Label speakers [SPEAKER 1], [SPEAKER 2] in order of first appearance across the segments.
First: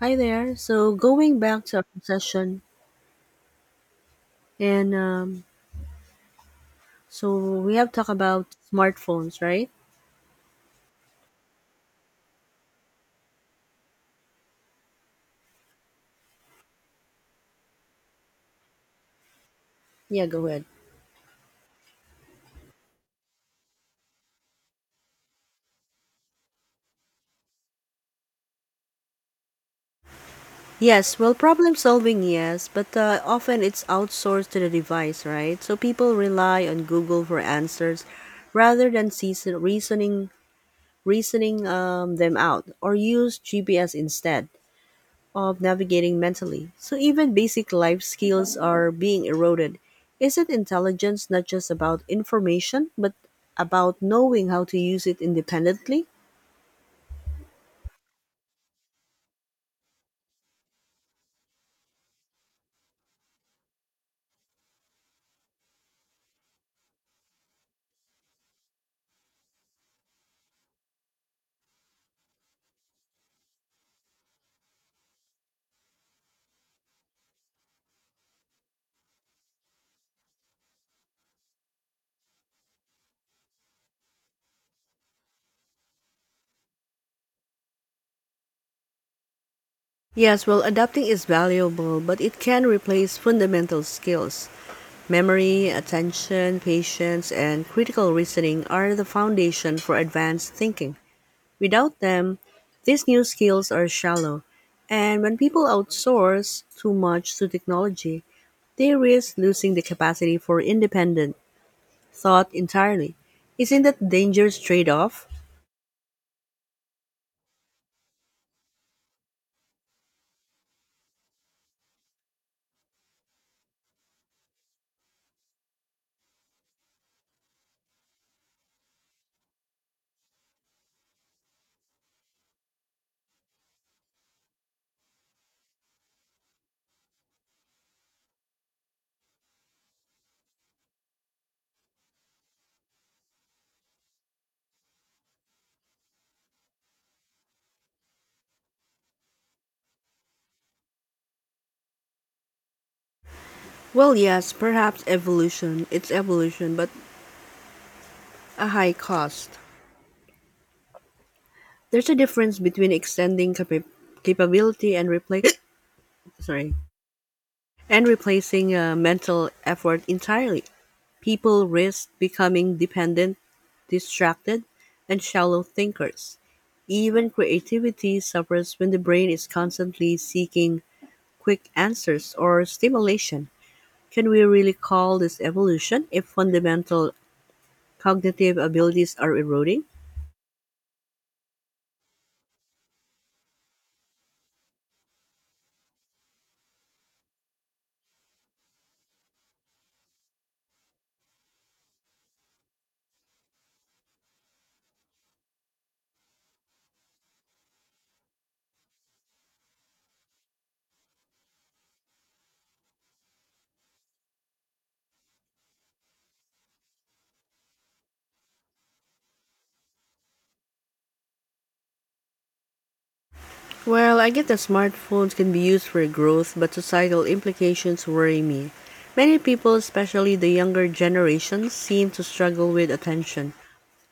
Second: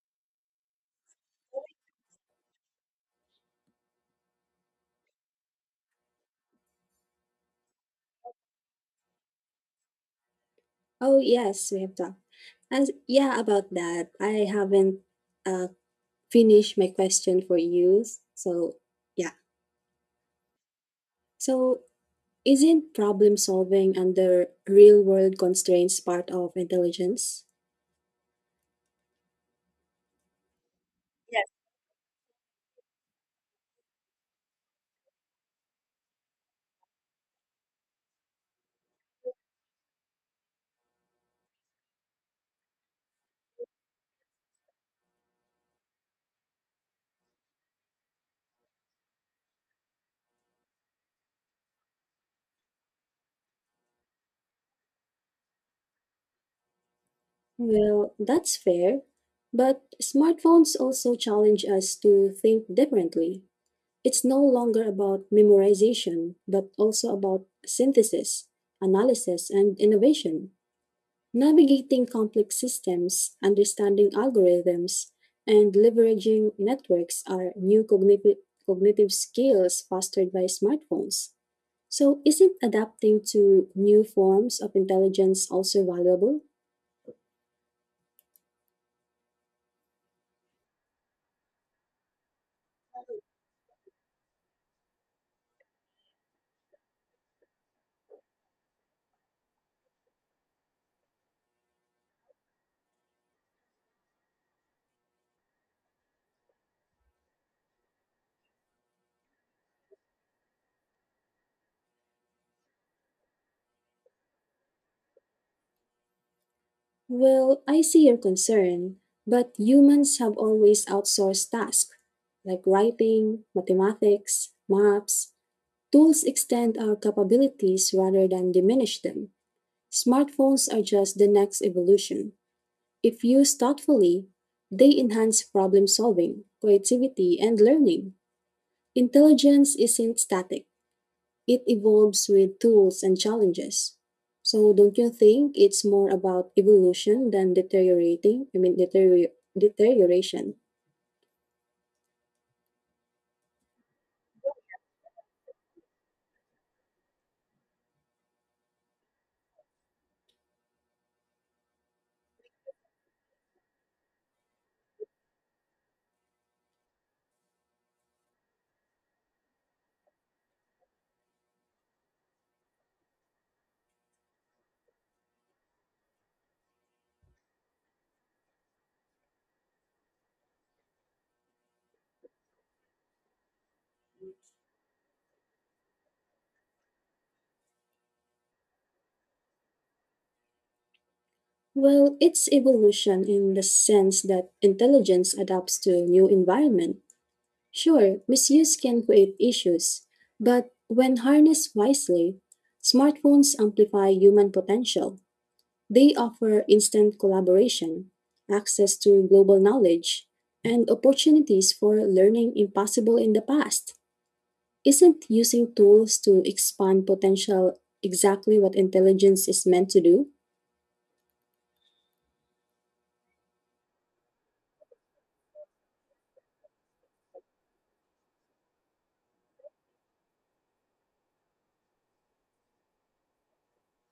[SPEAKER 1] Hi there. So going back to our session, and so we have talked about smartphones, right?
[SPEAKER 2] Oh, yes, we have talked. And yeah, about that, I haven't uh, finished my question for you. So, yeah.
[SPEAKER 1] Yeah, go ahead.
[SPEAKER 2] So, isn't problem solving under real world constraints part of intelligence?
[SPEAKER 1] Yes. Well,
[SPEAKER 2] Yes.
[SPEAKER 1] problem solving, yes, but often it's outsourced to the device, right? So people rely on Google for answers rather than reasoning them out or use GPS instead of navigating mentally. So even basic life skills are being eroded. Isn't intelligence not just about information, but about knowing how to use it independently?
[SPEAKER 2] Well, that's fair. But smartphones also challenge us to think differently. It's no longer about memorization, but also about synthesis, analysis, and innovation. Navigating complex systems, understanding algorithms, and leveraging networks are new cognitive skills fostered by smartphones. So, isn't adapting to new forms of intelligence also valuable?
[SPEAKER 1] Yes, well, adapting is valuable, but it can replace fundamental skills. Memory, attention, patience, and critical reasoning are the foundation for advanced thinking. Without them, these new skills are shallow. And when people outsource too much to technology, they risk losing the capacity for independent thought entirely. Isn't that dangerous trade-off?
[SPEAKER 2] Well, I see your concern, but humans have always outsourced tasks like writing, mathematics, maps. Tools extend our capabilities rather than diminish them. Smartphones are just the next evolution. If used thoughtfully, they enhance problem solving, creativity, and learning. Intelligence isn't static, it evolves with tools and challenges. So, don't you think it's more about evolution than deteriorating? I mean, deterioration.
[SPEAKER 1] Well, yes, perhaps evolution. It's evolution, but a high cost. There's a difference between capability and replace sorry, and replacing mental effort entirely. People risk becoming dependent, distracted, and shallow thinkers. Even creativity suffers when the brain is constantly seeking quick answers or stimulation. Can we really call this evolution if fundamental cognitive abilities are eroding?
[SPEAKER 2] Well, it's evolution in the sense that intelligence adapts to a new environment. Sure, misuse can create issues, but when harnessed wisely, smartphones amplify human potential. They offer instant collaboration, access to global knowledge, and opportunities for learning impossible in the past. Isn't using tools to expand potential exactly what intelligence is meant to do?
[SPEAKER 1] Well, I get that smartphones can be used for growth, but societal implications worry me. Many people, especially the younger generations, seem to struggle with attention,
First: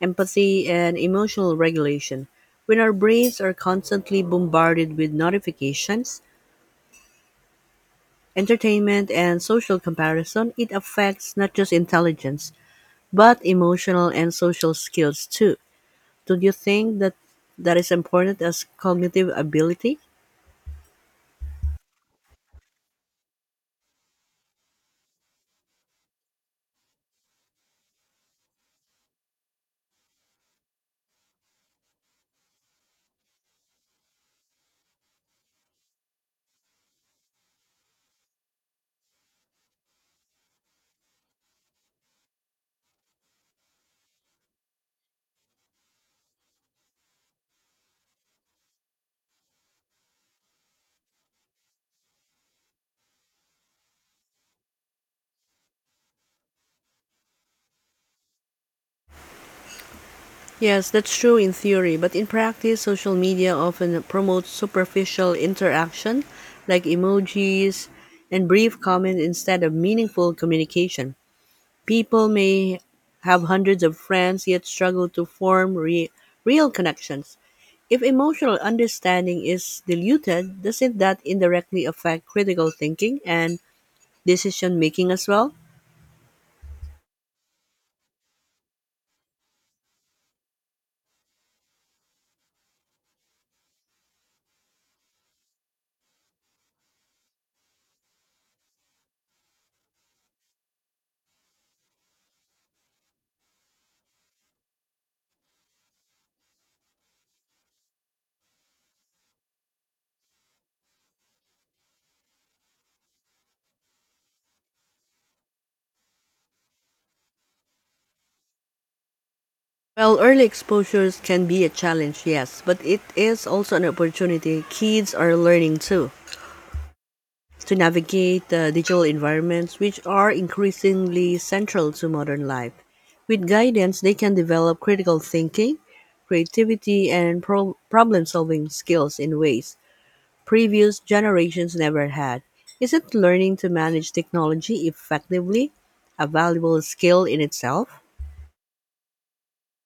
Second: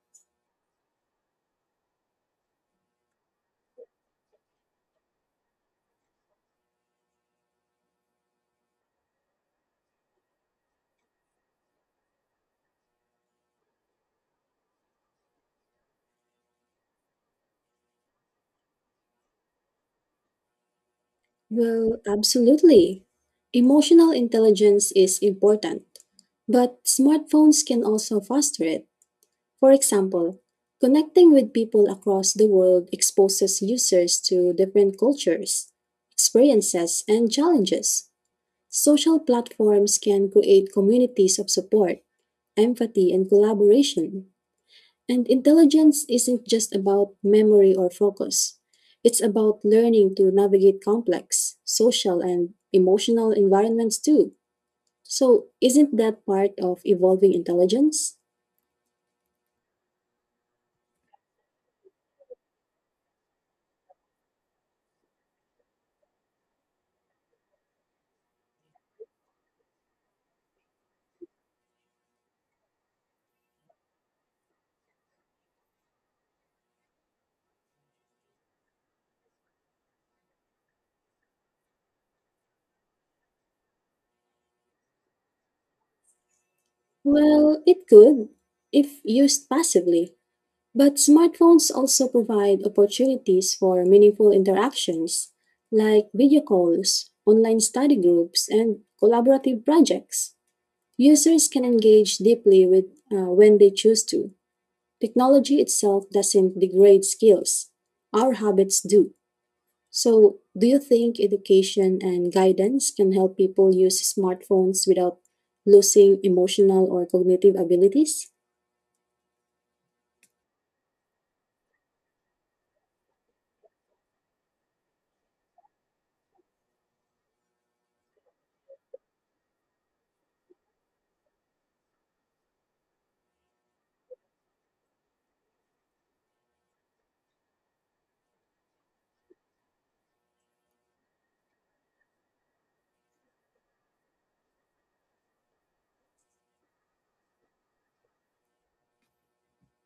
[SPEAKER 1] empathy, and emotional regulation. When our brains are constantly bombarded with notifications, entertainment, and social comparison, it affects not just intelligence, but emotional and social skills too. Do you think that is important as cognitive ability?
[SPEAKER 2] Well, absolutely. Emotional intelligence is important, but smartphones can also foster it. For example, connecting with people across the world exposes users to different cultures, experiences, and challenges. Social platforms can create communities of support, empathy, and collaboration. And intelligence isn't just about memory or focus. It's about learning to navigate complex social and emotional environments too. So, isn't that part of evolving intelligence?
[SPEAKER 1] Yes, that's true in theory, but in practice, social media often promotes superficial interaction like emojis and brief comment instead of meaningful communication. People may have hundreds of friends yet struggle to form real connections. If emotional understanding is diluted, doesn't that indirectly affect critical thinking and decision making as well?
[SPEAKER 2] Well, it could, if used passively, but smartphones also provide opportunities for meaningful interactions like video calls, online study groups, and collaborative projects. Users can engage deeply with when they choose to. Technology itself doesn't degrade skills. Our habits do. So, do you think education and guidance can help people use smartphones without losing emotional or cognitive abilities?
[SPEAKER 1] Well, early exposures can be a challenge, yes, but it is also an opportunity. Kids are learning too to navigate the digital environments, which are increasingly central to modern life. With guidance, they can develop critical thinking, creativity, and problem solving skills in ways previous generations never had. Isn't learning to manage technology effectively a valuable skill in itself?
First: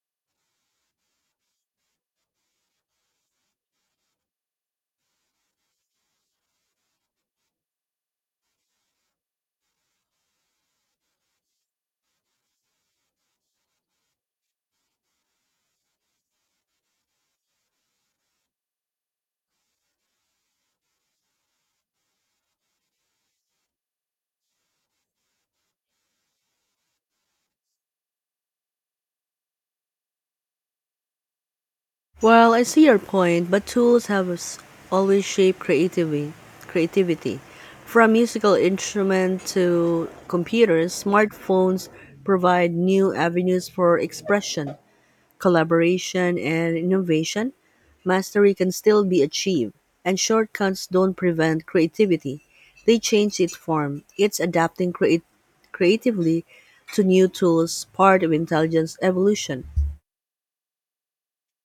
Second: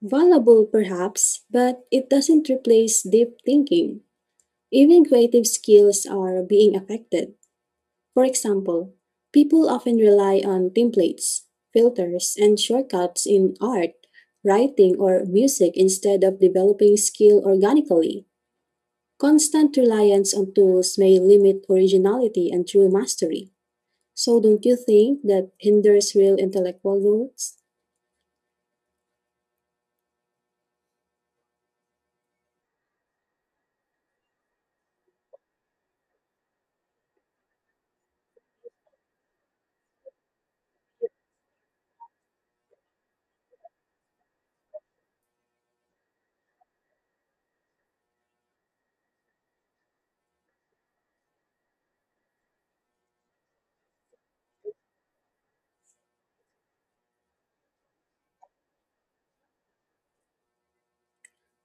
[SPEAKER 2] Valuable, perhaps, but it doesn't replace deep thinking. Even creative skills are being affected. For example, people often rely on templates, filters, and shortcuts in art, writing, or music instead of developing skill organically. Constant reliance on tools may limit originality and true mastery. So, don't you think that hinders real intellectual growth?
[SPEAKER 1] Well, I see your point, but tools have always shaped creativity. Creativity, from musical instruments to computers, smartphones provide new avenues for expression, collaboration, and innovation. Mastery can still be achieved, and shortcuts don't prevent creativity. They change its form. It's creatively to new tools, part of intelligence evolution.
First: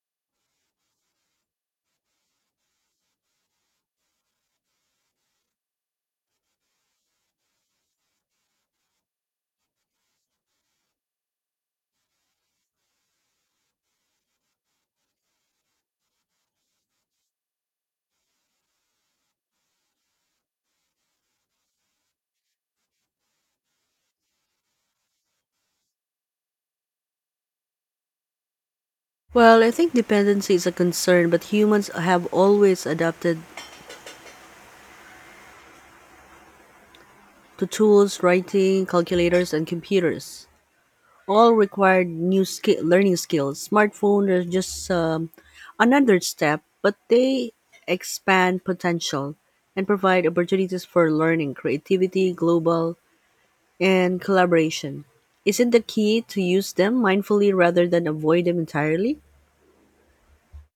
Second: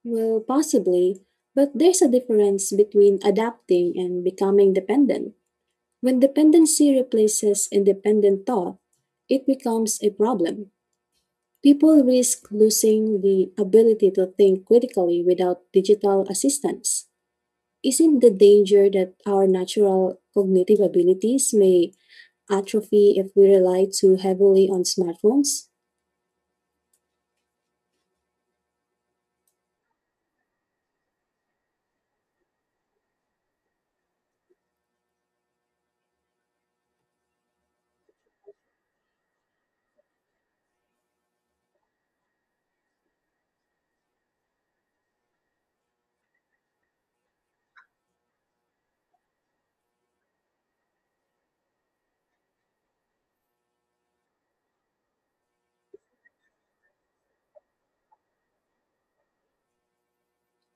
[SPEAKER 2] Well, possibly, but there's a difference between adapting and becoming dependent. When dependency replaces independent thought, it becomes a problem. People risk losing the ability to think critically without digital assistance. Isn't the danger that our natural cognitive abilities may atrophy if we rely too heavily on smartphones?
[SPEAKER 1] Well, I think dependency is a concern, but humans have always adapted to tools, writing, calculators, and computers. All required learning skills. Smartphone is just another step, but they expand potential and provide opportunities for learning, creativity, global, and collaboration. Isn't the key to use them mindfully rather than avoid them entirely?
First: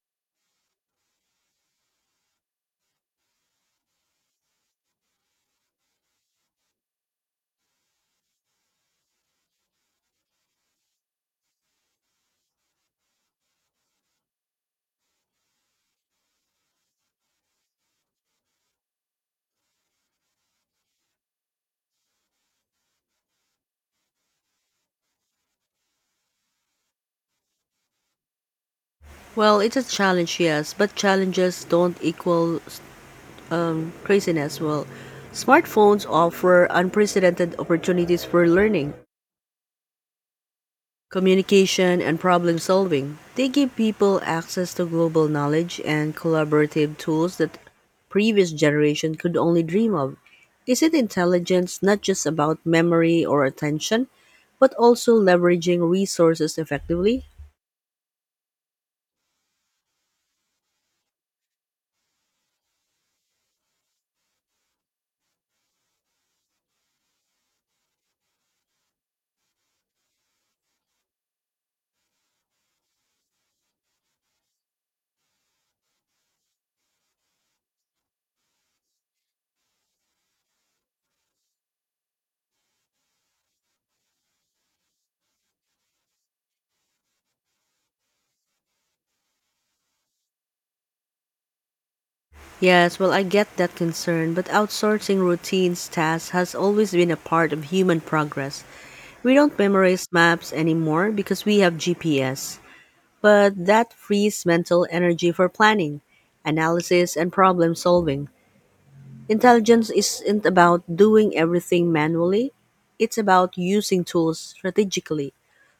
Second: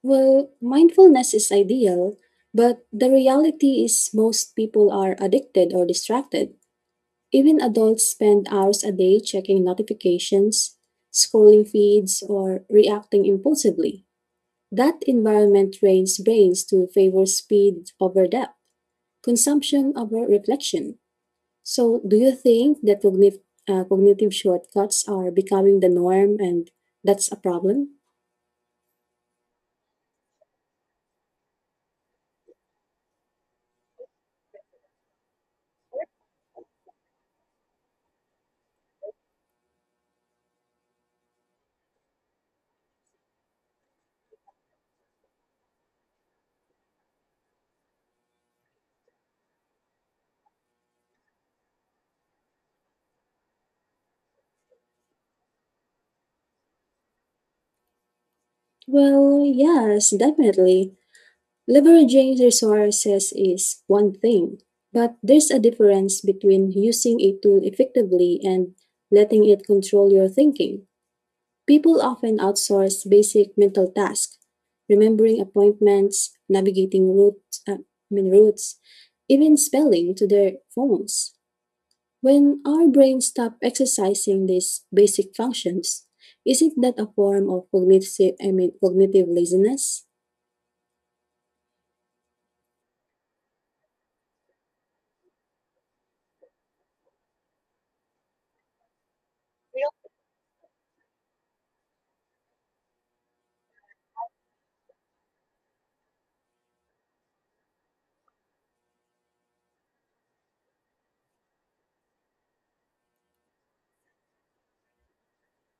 [SPEAKER 2] Well, mindfulness is ideal, but the reality is most people are addicted or distracted. Even adults spend hours a day checking notifications, scrolling feeds, or reacting impulsively. That environment trains brains to favor speed over depth, consumption over reflection. So, do you think that cognitive shortcuts are becoming the norm and that's a problem?
[SPEAKER 1] Well, it's a challenge, yes, but challenges don't equal craziness, well, smartphones offer unprecedented opportunities for learning, communication, and problem solving. They give people access to global knowledge and collaborative tools that previous generation could only dream of. Isn't intelligence not just about memory or attention, but also leveraging resources effectively?
[SPEAKER 2] Well, yes, definitely. Leveraging resources is one thing, but there's a difference between using a tool effectively and letting it control your thinking. People often outsource basic mental tasks, remembering appointments, navigating routes, I mean routes, even spelling to their phones. When our brains stop exercising these basic functions, isn't that a form of cognitive, I mean, cognitive laziness?
[SPEAKER 1] Yes, well, I get that concern, but outsourcing routines tasks has always been a part of human progress. We don't memorize maps anymore because we have GPS, but that frees mental energy for planning, analysis, and problem solving. Intelligence isn't about doing everything manually, it's about using tools strategically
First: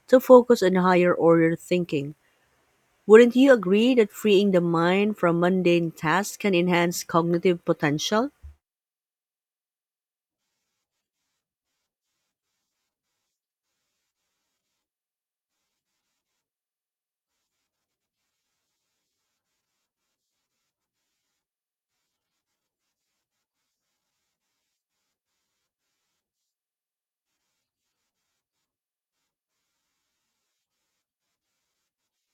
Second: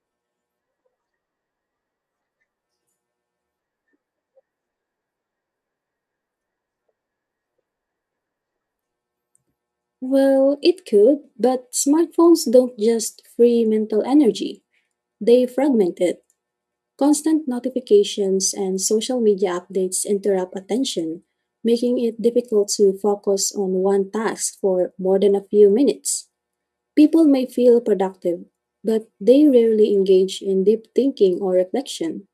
[SPEAKER 1] to focus on higher order thinking. Wouldn't you agree that freeing the mind from mundane tasks can enhance cognitive potential?
[SPEAKER 2] Well, it could, but smartphones don't just free mental energy, they fragment it. Constant notifications and social media updates interrupt attention, making it difficult to focus on one task for more than a few minutes. People may feel productive, but they rarely engage in deep thinking or reflection.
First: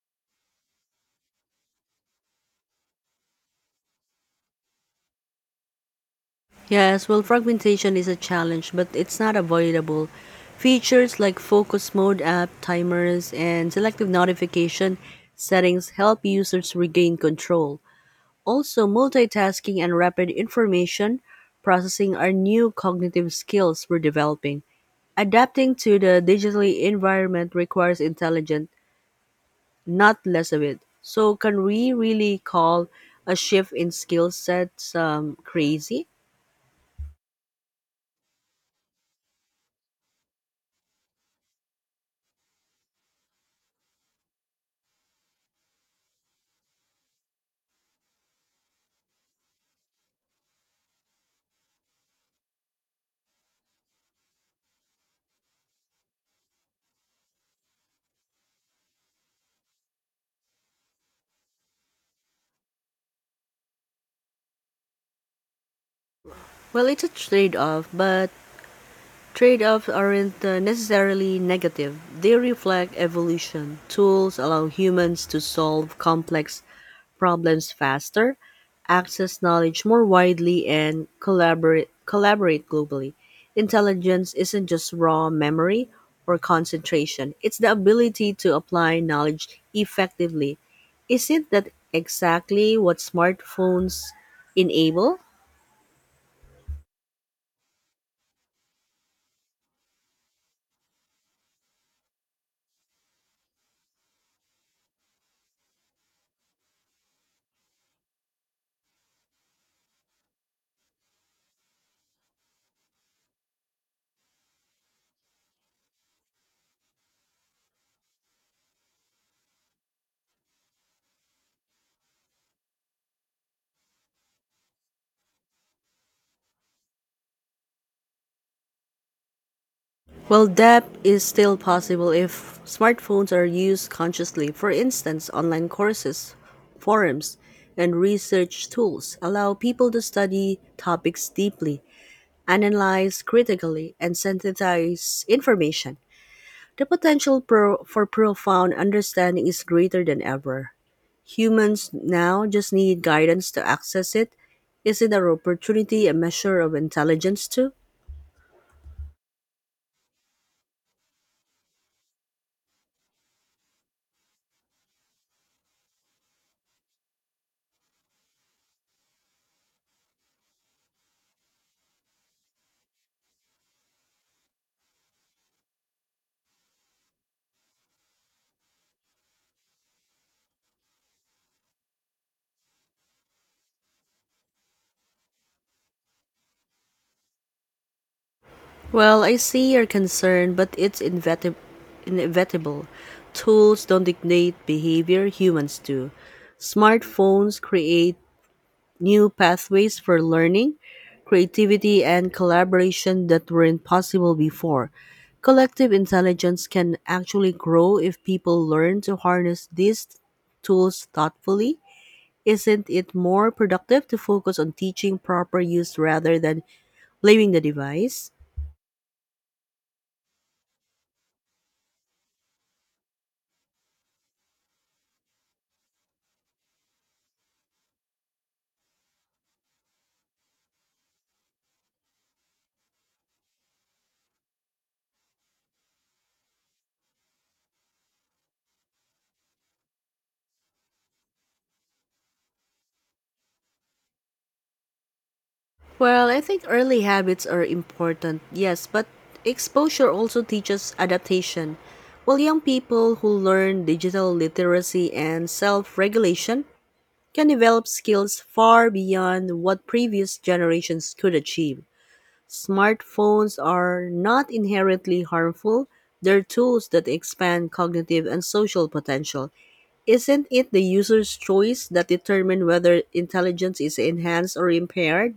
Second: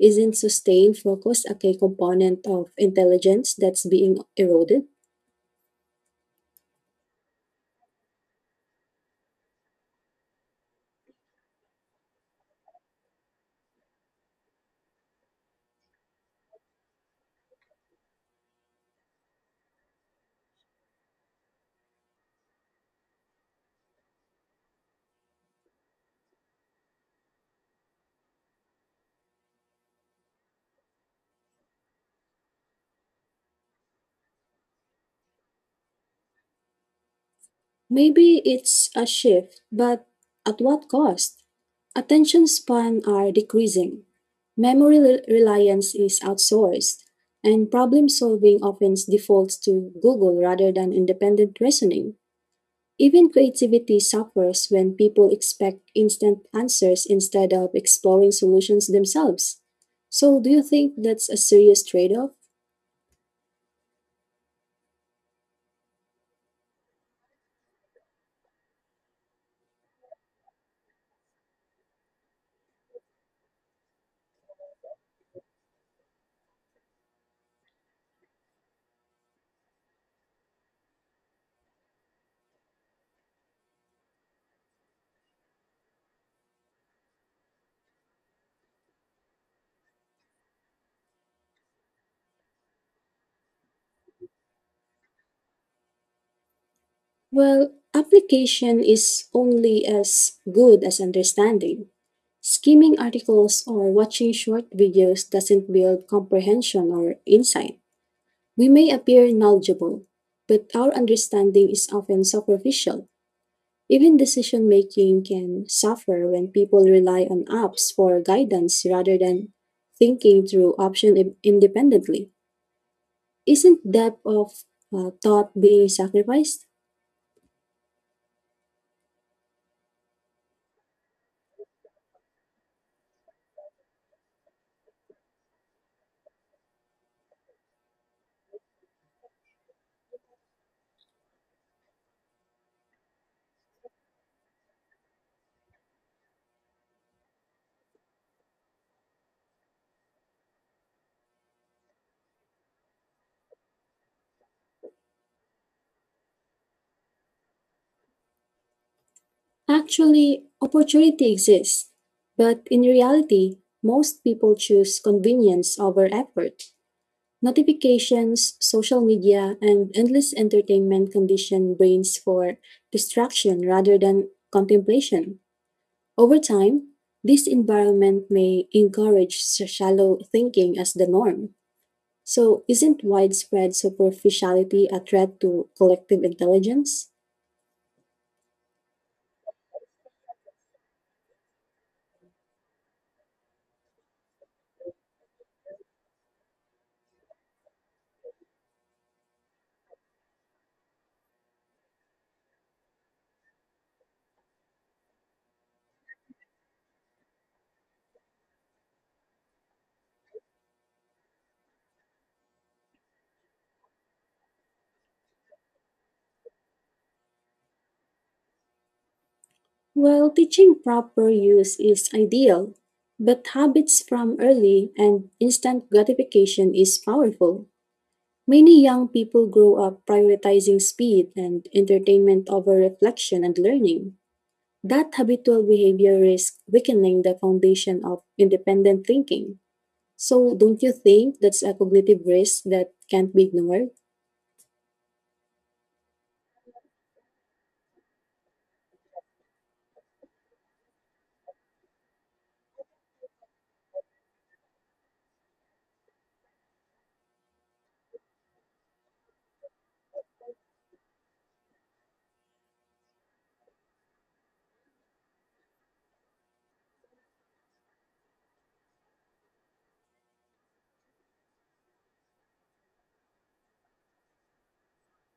[SPEAKER 2] Isn't sustained focus a key component of intelligence that's being eroded?
[SPEAKER 1] Yes, well, fragmentation is a challenge, but it's not avoidable. Features like focus mode app, timers, and selective notification settings help users regain control. Also, multitasking and rapid information processing are new cognitive skills we're developing. Adapting to the digitally environment requires intelligence, not less of it. So, can we really call a shift in skill sets crazy?
[SPEAKER 2] Maybe it's a shift, but at what cost? Attention span are decreasing. Reliance is outsourced, and problem solving often defaults to Google rather than independent reasoning. Even creativity suffers when people expect instant answers instead of exploring solutions themselves. So, do you think that's a serious trade off?
[SPEAKER 1] Well, it's a trade off, but trade offs aren't necessarily negative, they reflect evolution. Tools allow humans to solve complex problems faster, access knowledge more widely, and collaborate globally. Intelligence isn't just raw memory or concentration, it's the ability to apply knowledge effectively. Isn't that exactly what smartphones enable?
[SPEAKER 2] Well, application is only as good as understanding. Skimming articles or watching short videos doesn't build comprehension or insight. We may appear knowledgeable, but our understanding is often superficial. Even decision making can suffer when people rely on apps for guidance rather than thinking through options independently. Isn't depth of thought being sacrificed?
[SPEAKER 1] Well, depth is still possible if smartphones are used consciously. For instance, online courses, forums, and research tools allow people to study topics deeply, analyze critically, and synthesize information. The for profound understanding is greater than ever. Humans now just need guidance to access it. Is it an opportunity, a measure of intelligence too?
[SPEAKER 2] Actually, opportunity exists, but in reality, most people choose convenience over effort. Notifications, social media, and endless entertainment condition brains for distraction rather than contemplation. Over time, this environment may encourage shallow thinking as the norm. So, isn't widespread superficiality a threat to collective intelligence?
[SPEAKER 1] Well, I see your concern, but it's inevitable. Tools don't dictate behavior, humans do. Smartphones create new pathways for learning, creativity, and collaboration that weren't possible before. Collective intelligence can actually grow if people learn to harness these tools thoughtfully. Isn't it more productive to focus on teaching proper use rather than blaming the device?
[SPEAKER 2] Well, teaching proper use is ideal, but habits from early and instant gratification is powerful. Many young people grow up prioritizing speed and entertainment over reflection and learning. That habitual behavior risks weakening the foundation of independent thinking. So, don't you think that's a cognitive risk that can't be ignored?
[SPEAKER 1] Well, I think early habits are important, yes, but exposure also teaches adaptation. While young people who learn digital literacy and self regulation can develop skills far beyond what previous generations could achieve. Smartphones are not inherently harmful, they're tools that expand cognitive and social potential. Isn't it the user's choice that determines whether intelligence is enhanced or impaired?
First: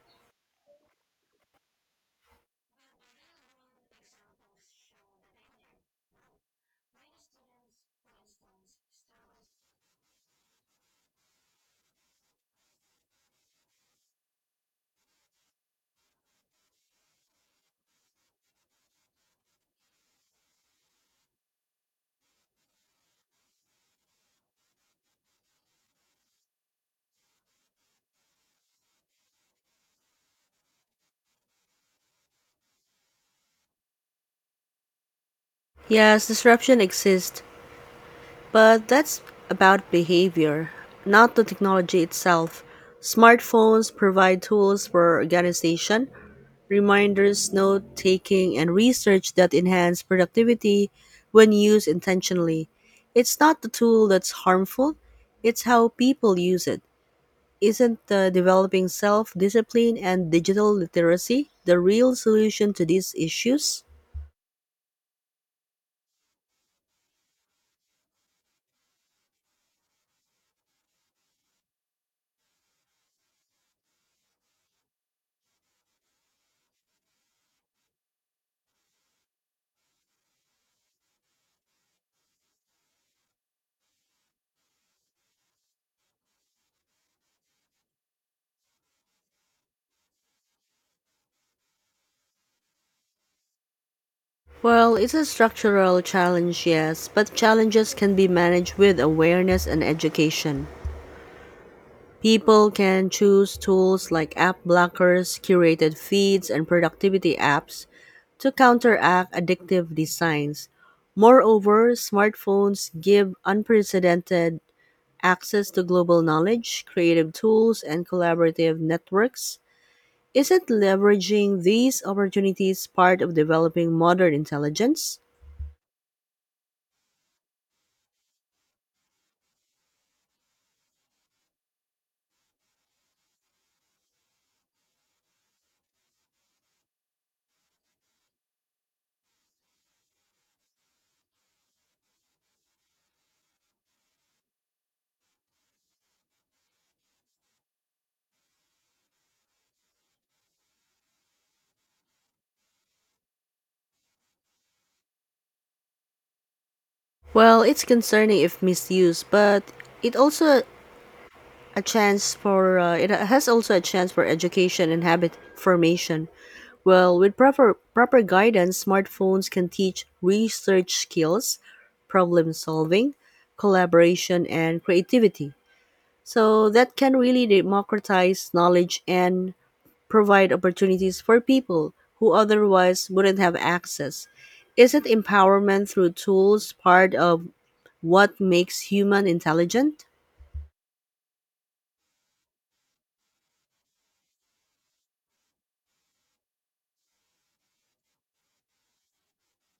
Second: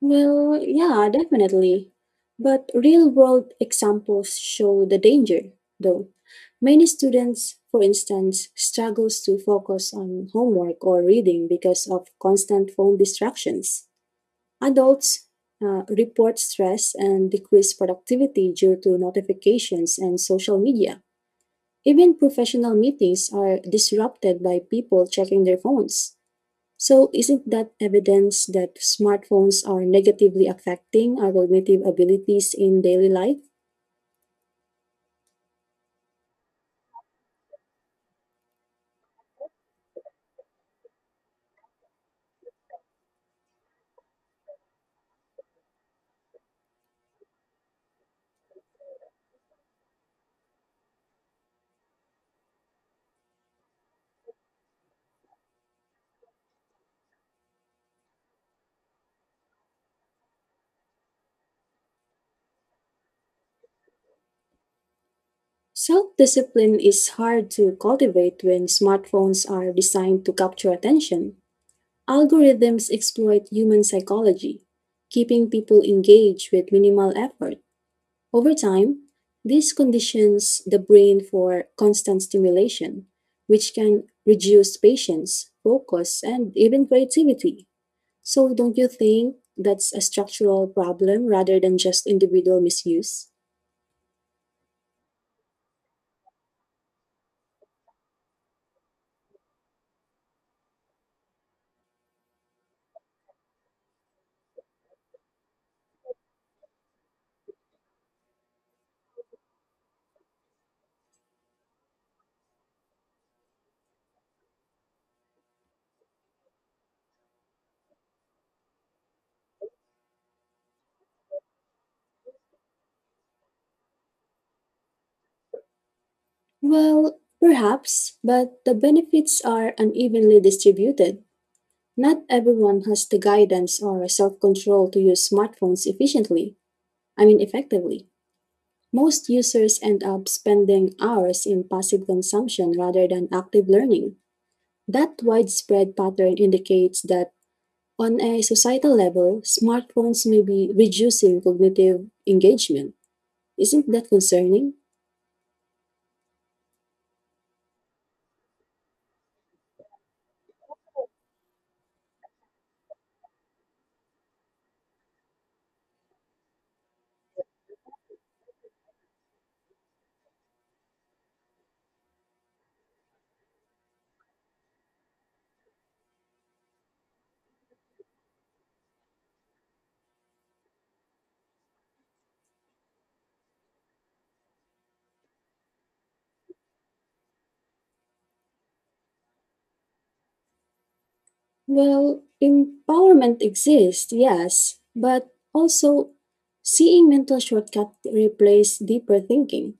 [SPEAKER 2] Well, yeah, definitely. But real world examples show the danger, though. Many students, for instance, struggles to focus on homework or reading because of constant phone distractions. Adults report stress and decreased productivity due to notifications and social media. Even professional meetings are disrupted by people checking their phones. So, isn't that evidence that smartphones are negatively affecting our cognitive abilities in daily life?
[SPEAKER 1] Yes, disruption exists, but that's about behavior, not the technology itself. Smartphones provide tools for organization, reminders, note taking, and research that enhance productivity when used intentionally. It's not the tool that's harmful, it's how people use it. Isn't developing self discipline and digital literacy the real solution to these issues?
[SPEAKER 2] Self discipline is hard to cultivate when smartphones are designed to capture attention. Algorithms exploit human psychology, keeping people engaged with minimal effort. Over time, this conditions the brain for constant stimulation, which can reduce patience, focus, and even creativity. So, don't you think that's a structural problem rather than just individual misuse?
[SPEAKER 1] Well, it's a structural challenge, yes, but challenges can be managed with awareness and education. People can choose tools like app blockers, curated feeds, and productivity apps to counteract addictive designs. Moreover, smartphones give unprecedented access to global knowledge, creative tools, and collaborative networks. Isn't leveraging these opportunities part of developing modern intelligence?
[SPEAKER 2] Well, perhaps, but the benefits are unevenly distributed. Not everyone has the guidance or self control to use smartphones efficiently, I mean, effectively. Most users end up spending hours in passive consumption rather than active learning. That widespread pattern indicates that on a societal level, smartphones may be reducing cognitive engagement. Isn't that concerning?
[SPEAKER 1] Well, it's concerning if misused, but it also it has also a chance for education and habit formation. Well, with proper guidance, smartphones can teach research skills, problem solving, collaboration and creativity. So that can really democratize knowledge and provide opportunities for people who otherwise wouldn't have access. Isn't empowerment through tools part of what makes human intelligent?
[SPEAKER 2] Well, empowerment exists, yes, but also seeing mental shortcut replace deeper thinking.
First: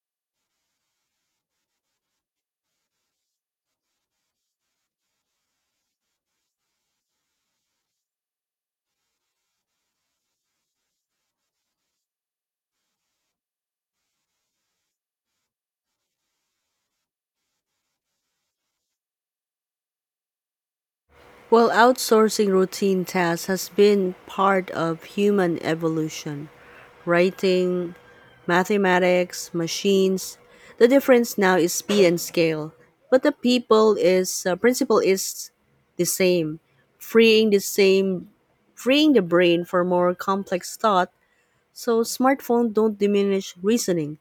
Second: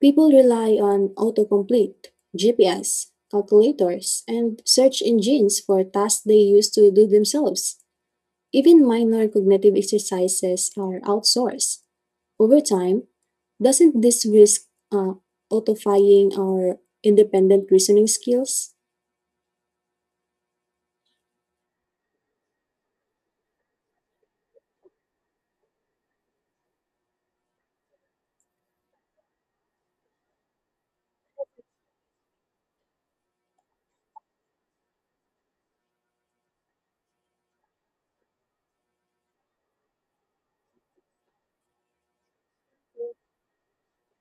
[SPEAKER 2] People rely on autocomplete, GPS, calculators, and search engines for tasks they used to do themselves. Even minor cognitive exercises are outsourced. Over time, doesn't this risk autofying our independent reasoning skills?
[SPEAKER 1] Well, outsourcing routine tasks has been part of human evolution. Writing, mathematics, machines. The difference now is speed and scale, but the people is principle is the same, freeing the same freeing the brain for more complex thought, so smartphones don't diminish reasoning.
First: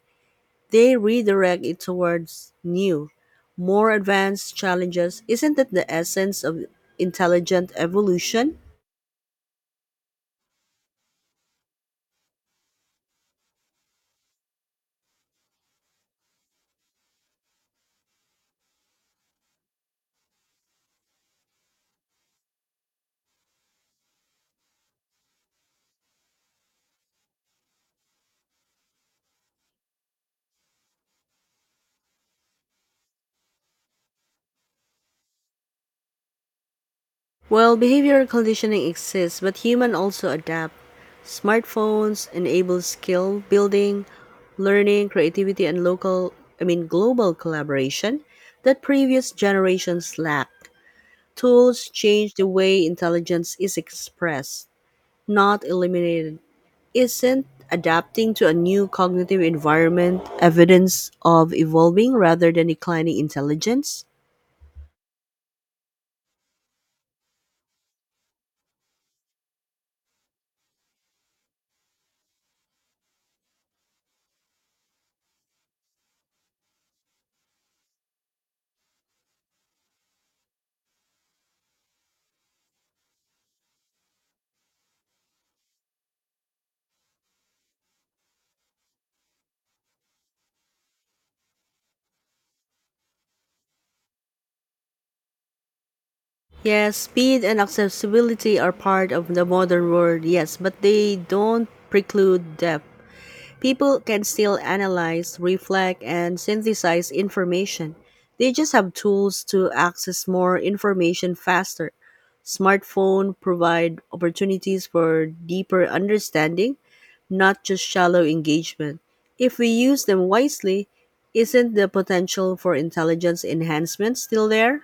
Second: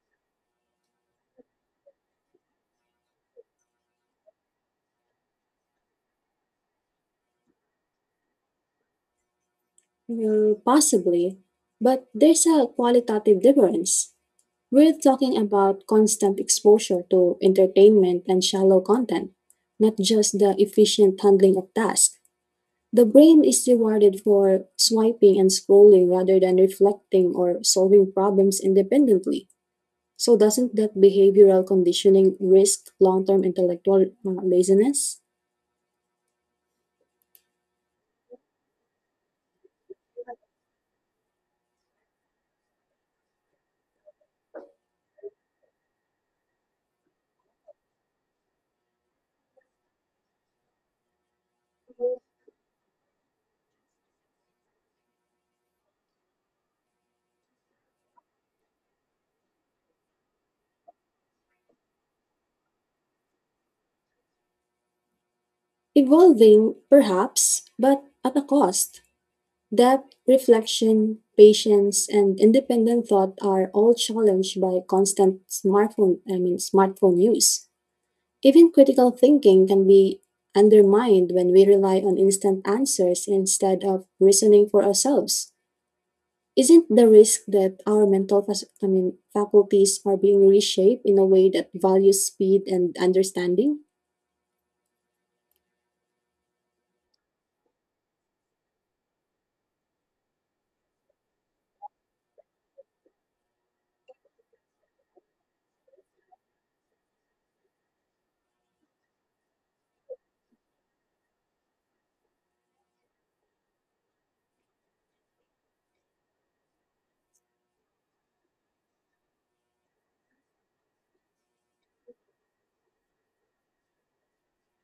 [SPEAKER 1] They redirect it towards new, more advanced challenges. Isn't that the essence of intelligent evolution?
[SPEAKER 2] Well, possibly, but there's a qualitative difference. We're talking about constant exposure to entertainment and shallow content, not just the efficient handling of tasks. The brain is rewarded for swiping and scrolling rather than reflecting or solving problems independently. So, doesn't that behavioral conditioning risk long term intellectual laziness?
[SPEAKER 1] Well, behavioral conditioning exists, but humans also adapt. Smartphones enable skill building, learning, creativity, and global collaboration that previous generations lacked. Tools change the way intelligence is expressed, not eliminated. Isn't adapting to a new cognitive environment evidence of evolving rather than declining intelligence?
[SPEAKER 2] Evolving, perhaps, but at a cost. Depth, reflection, patience, and independent thought are all challenged by constant smartphone use. Even critical thinking can be undermined when we rely on instant answers instead of reasoning for ourselves. Isn't the risk that our mental fac- I mean, faculties are being reshaped in a way that values speed and understanding?
[SPEAKER 1] Yes, speed and accessibility are part of the modern world, yes, but they don't preclude depth. People can still analyze, reflect, and synthesize information. They just have tools to access more information faster. Smartphone provide opportunities for deeper understanding, not just shallow engagement. If we use them wisely, isn't the potential for intelligence enhancement still there?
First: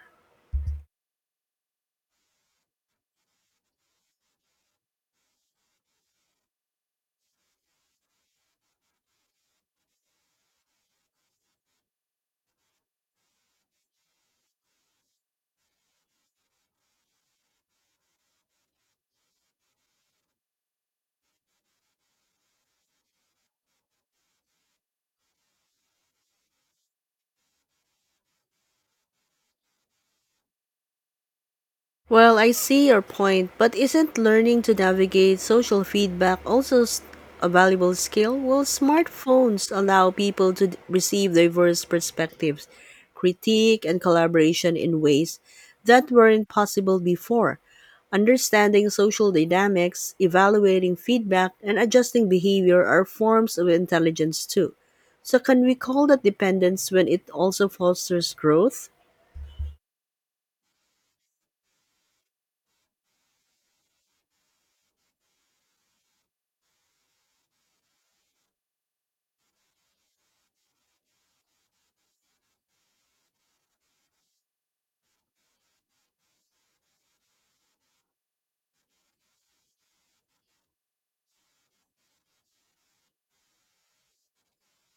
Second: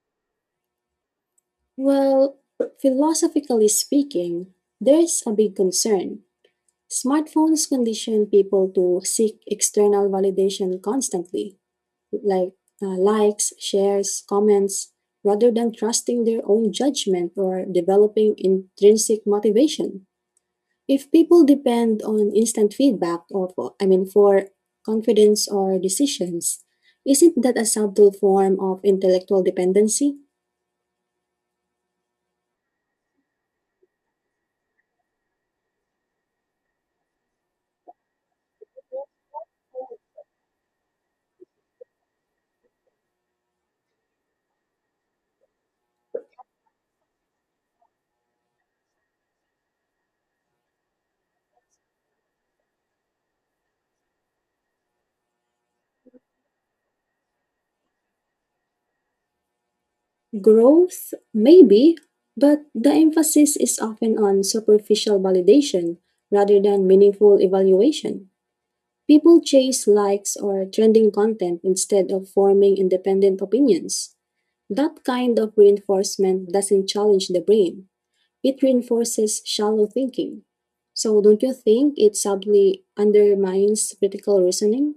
[SPEAKER 2] Well, philosophically speaking, there's a big concern. Smartphones condition people to seek external validation constantly. Like likes, shares, comments, rather than trusting their own judgment or developing intrinsic motivation. If people depend on instant feedback or for, I mean for confidence or decisions, isn't that a subtle form of intellectual dependency?
[SPEAKER 1] Well, I see your point, but isn't learning to navigate social feedback also a valuable skill? Well, smartphones allow people to receive diverse perspectives, critique, and collaboration in ways that weren't possible before. Understanding social dynamics, evaluating feedback, and adjusting behavior are forms of intelligence too. So, can we call that dependence when it also fosters growth?
[SPEAKER 2] Growth, maybe, but the emphasis is often on superficial validation rather than meaningful evaluation. People chase likes or trending content instead of forming independent opinions. That kind of reinforcement doesn't challenge the brain, it reinforces shallow thinking. So, don't you think it subtly undermines critical reasoning?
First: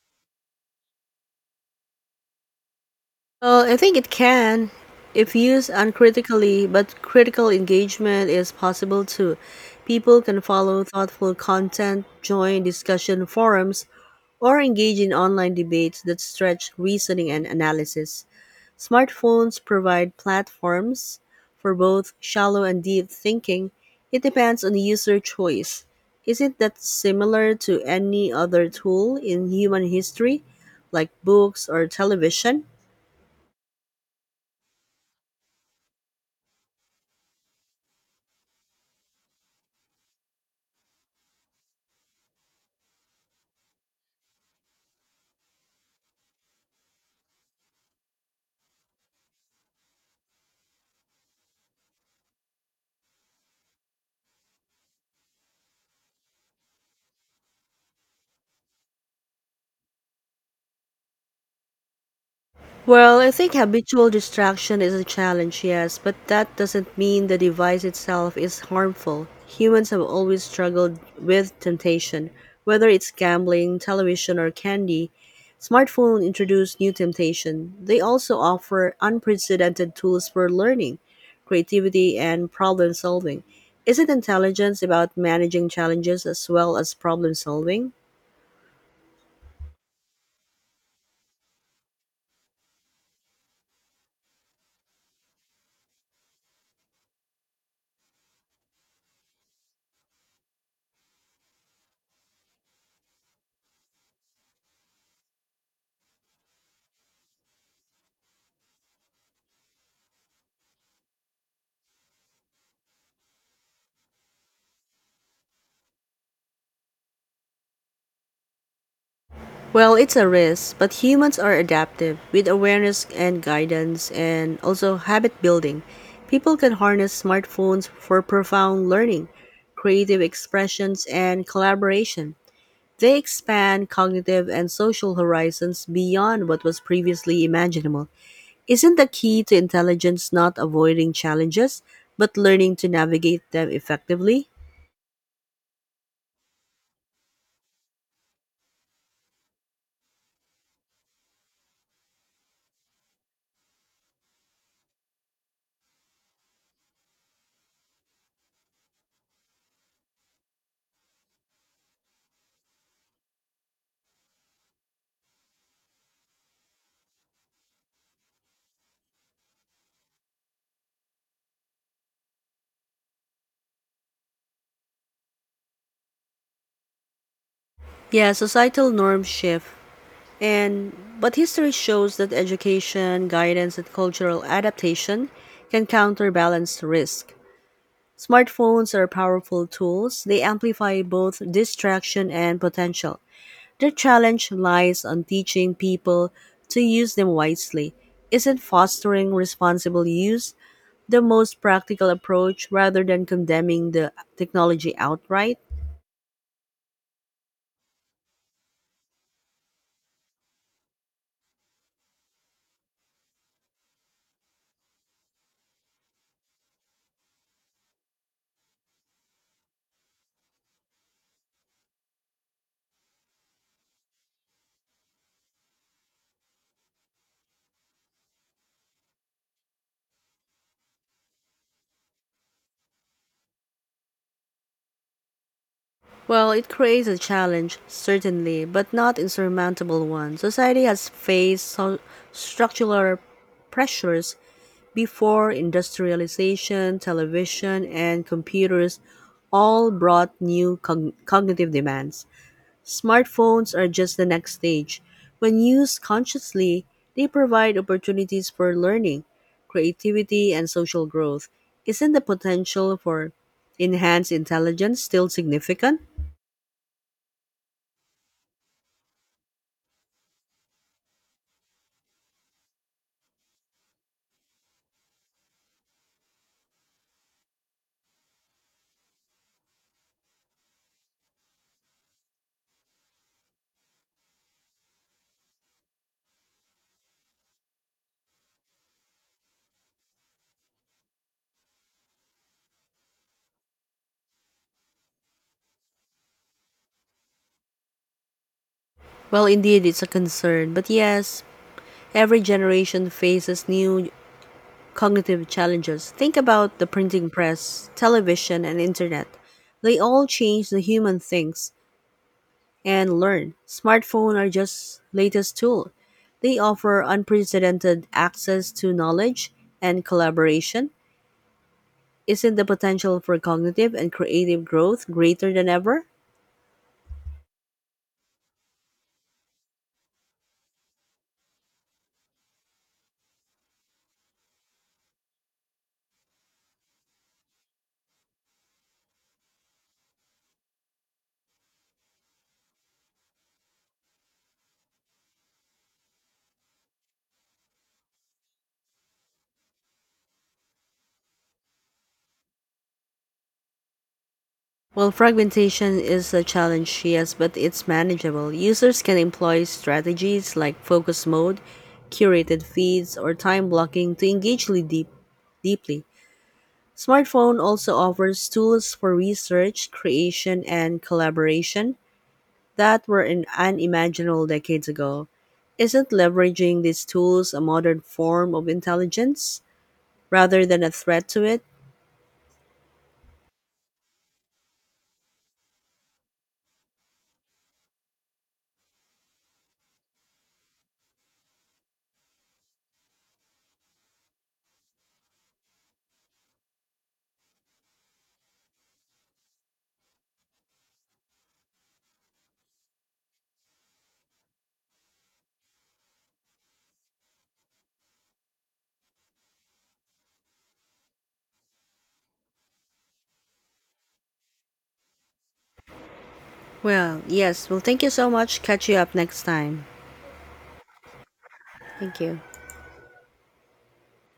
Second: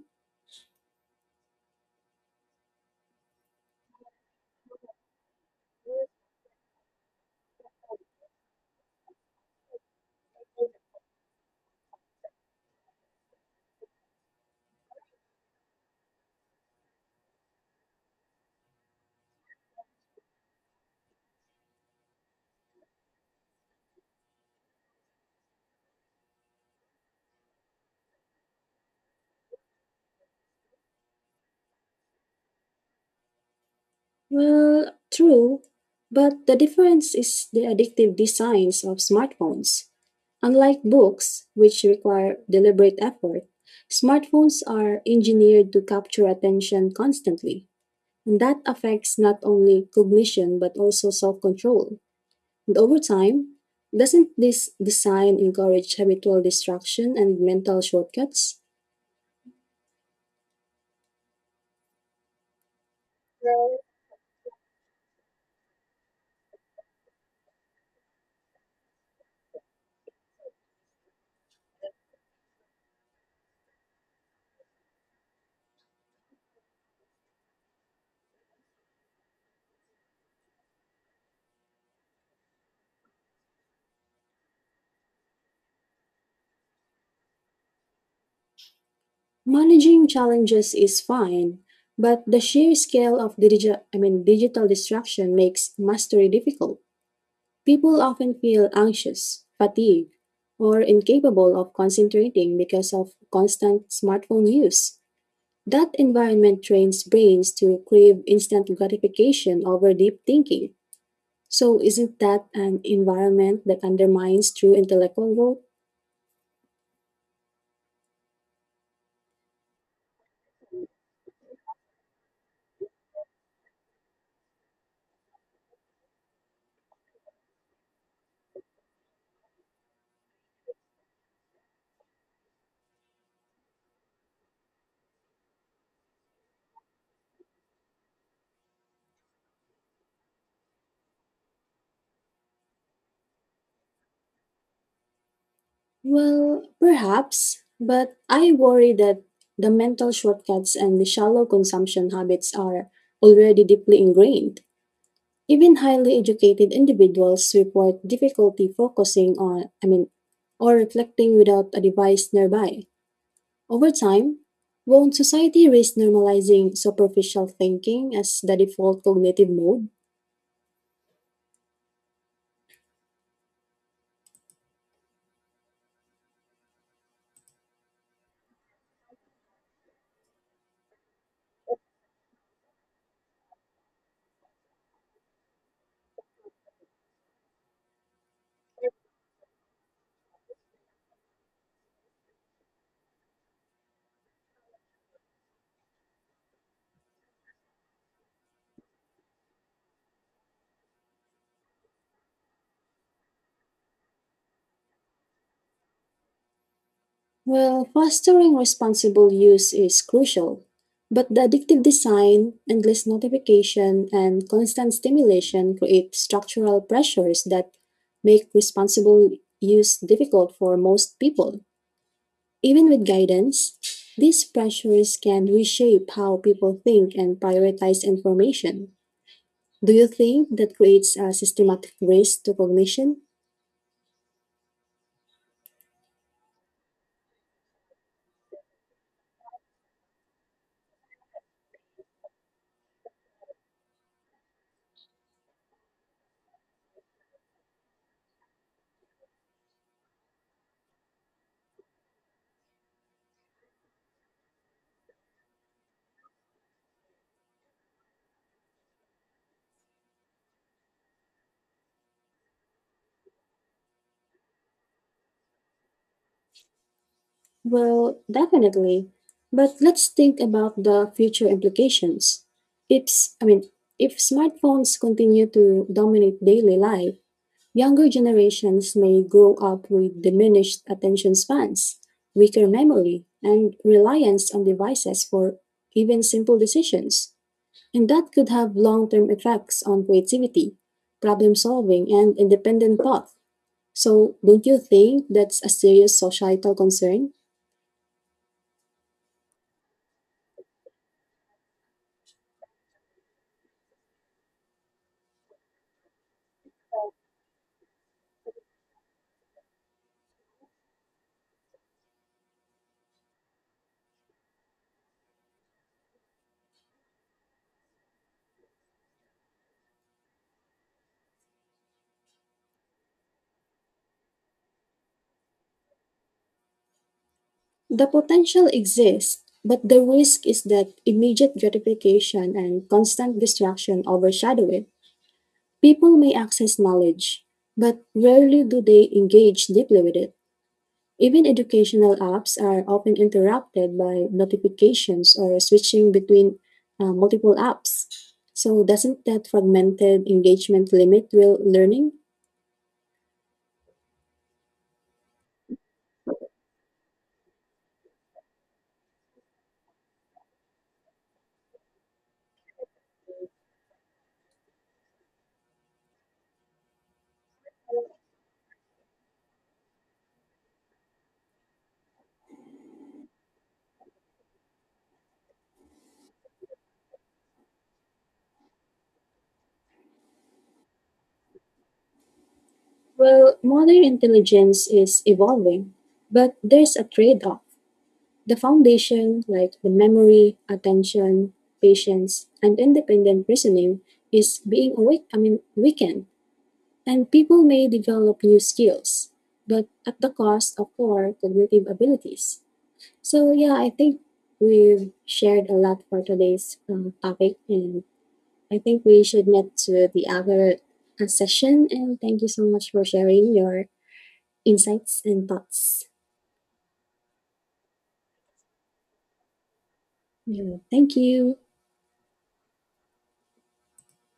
[SPEAKER 1] Well, I think it can if used uncritically, but critical engagement is possible too. People can follow thoughtful content, join discussion forums, or engage in online debates that stretch reasoning and analysis. Smartphones provide platforms for both shallow and deep thinking. It depends on the user choice. Isn't that similar to any other tool in human history, like books or television?
[SPEAKER 2] Well, true, but the difference is the addictive designs of smartphones. Unlike books, which require deliberate effort, smartphones are engineered to capture attention constantly. That affects not only cognition but also self control. And over time, doesn't this design encourage habitual distraction and mental shortcuts?
[SPEAKER 1] Well, I think habitual distraction is a challenge, yes, but that doesn't mean the device itself is harmful. Humans have always struggled with temptation, whether it's gambling, television, or candy. Smartphones introduce new temptation. They also offer unprecedented tools for learning, creativity, and problem solving. Is it intelligence about managing challenges as well as problem solving?
[SPEAKER 2] Managing challenges is fine, but the sheer scale of digital distraction makes mastery difficult. People often feel anxious, fatigued, or incapable of concentrating because of constant smartphone use. That environment trains brains to crave instant gratification over deep thinking. So, isn't that an environment that undermines true intellectual growth?
[SPEAKER 1] Well, it's a risk, but humans are adaptive. With awareness and guidance and also habit building, people can harness smartphones for profound learning, creative expressions, and collaboration. They expand cognitive and social horizons beyond what was previously imaginable. Isn't the key to intelligence not avoiding challenges, but learning to navigate them effectively?
[SPEAKER 2] Well, perhaps, but I worry that the mental shortcuts and the shallow consumption habits are already deeply ingrained. Even highly educated individuals report difficulty focusing on, I mean, or reflecting without a device nearby. Over time, won't society risk normalizing superficial thinking as the default cognitive mode?
[SPEAKER 1] Yeah, societal norms shift. And but history shows that education, guidance, and cultural adaptation can counterbalance risk. Smartphones are powerful tools. They amplify both distraction and potential. The challenge lies on teaching people to use them wisely. Isn't fostering responsible use the most practical approach rather than condemning the technology outright?
[SPEAKER 2] Well, fostering responsible use is crucial, but the addictive design, endless notification, and constant stimulation create structural pressures that make responsible use difficult for most people. Even with guidance, these pressures can reshape how people think and prioritize information. Do you think that creates a systematic risk to cognition?
[SPEAKER 1] Well, it creates a challenge, certainly, but not insurmountable one. Society has faced structural pressures before industrialization, television, and computers all brought new cogn cognitive demands. Smartphones are just the next stage. When used consciously, they provide opportunities for learning, creativity, and social growth. Isn't the potential for enhanced intelligence still significant?
[SPEAKER 2] Well, definitely. But let's think about the future implications. If, s- I mean, If smartphones continue to dominate daily life, younger generations may grow up with diminished attention spans, weaker memory, and reliance on devices for even simple decisions. And that could have long term effects on creativity, problem solving, and independent thought. So, don't you think that's a serious societal concern?
[SPEAKER 1] Well, indeed, it's a concern. But yes, every generation faces new cognitive challenges. Think about the printing press, television, and internet. They all change the human thinks and learn. Smartphone are just latest tool. They offer unprecedented access to knowledge and collaboration. Isn't the potential for cognitive and creative growth greater than ever?
[SPEAKER 2] The potential exists, but the risk is that immediate gratification and constant distraction overshadow it. People may access knowledge, but rarely do they engage deeply with it. Even educational apps are often interrupted by notifications or switching between multiple apps. So, doesn't that fragmented engagement limit real learning?
[SPEAKER 1] While fragmentation is a challenge, yes, but it's manageable. Users can employ strategies like focus mode, curated feeds, or time blocking to deeply. Smartphone also offers tools for research, creation, and collaboration that were unimaginable decades ago. Isn't leveraging these tools a modern form of intelligence rather than a threat to it?
[SPEAKER 2] Well, modern intelligence is evolving, but there's a trade off. The foundation, like the memory, attention, patience, and independent reasoning, is being awake, I mean, weakened, and people may develop new skills, but at the cost of poor cognitive abilities. So, yeah, I think we've shared a lot for today's topic, and I think we should meet to the other session. And thank you so much for sharing your insights and thoughts.
[SPEAKER 1] Well, yes. Well, thank you so much. Catch you up next time.
[SPEAKER 2] Yeah, thank you.
[SPEAKER 1] Thank you.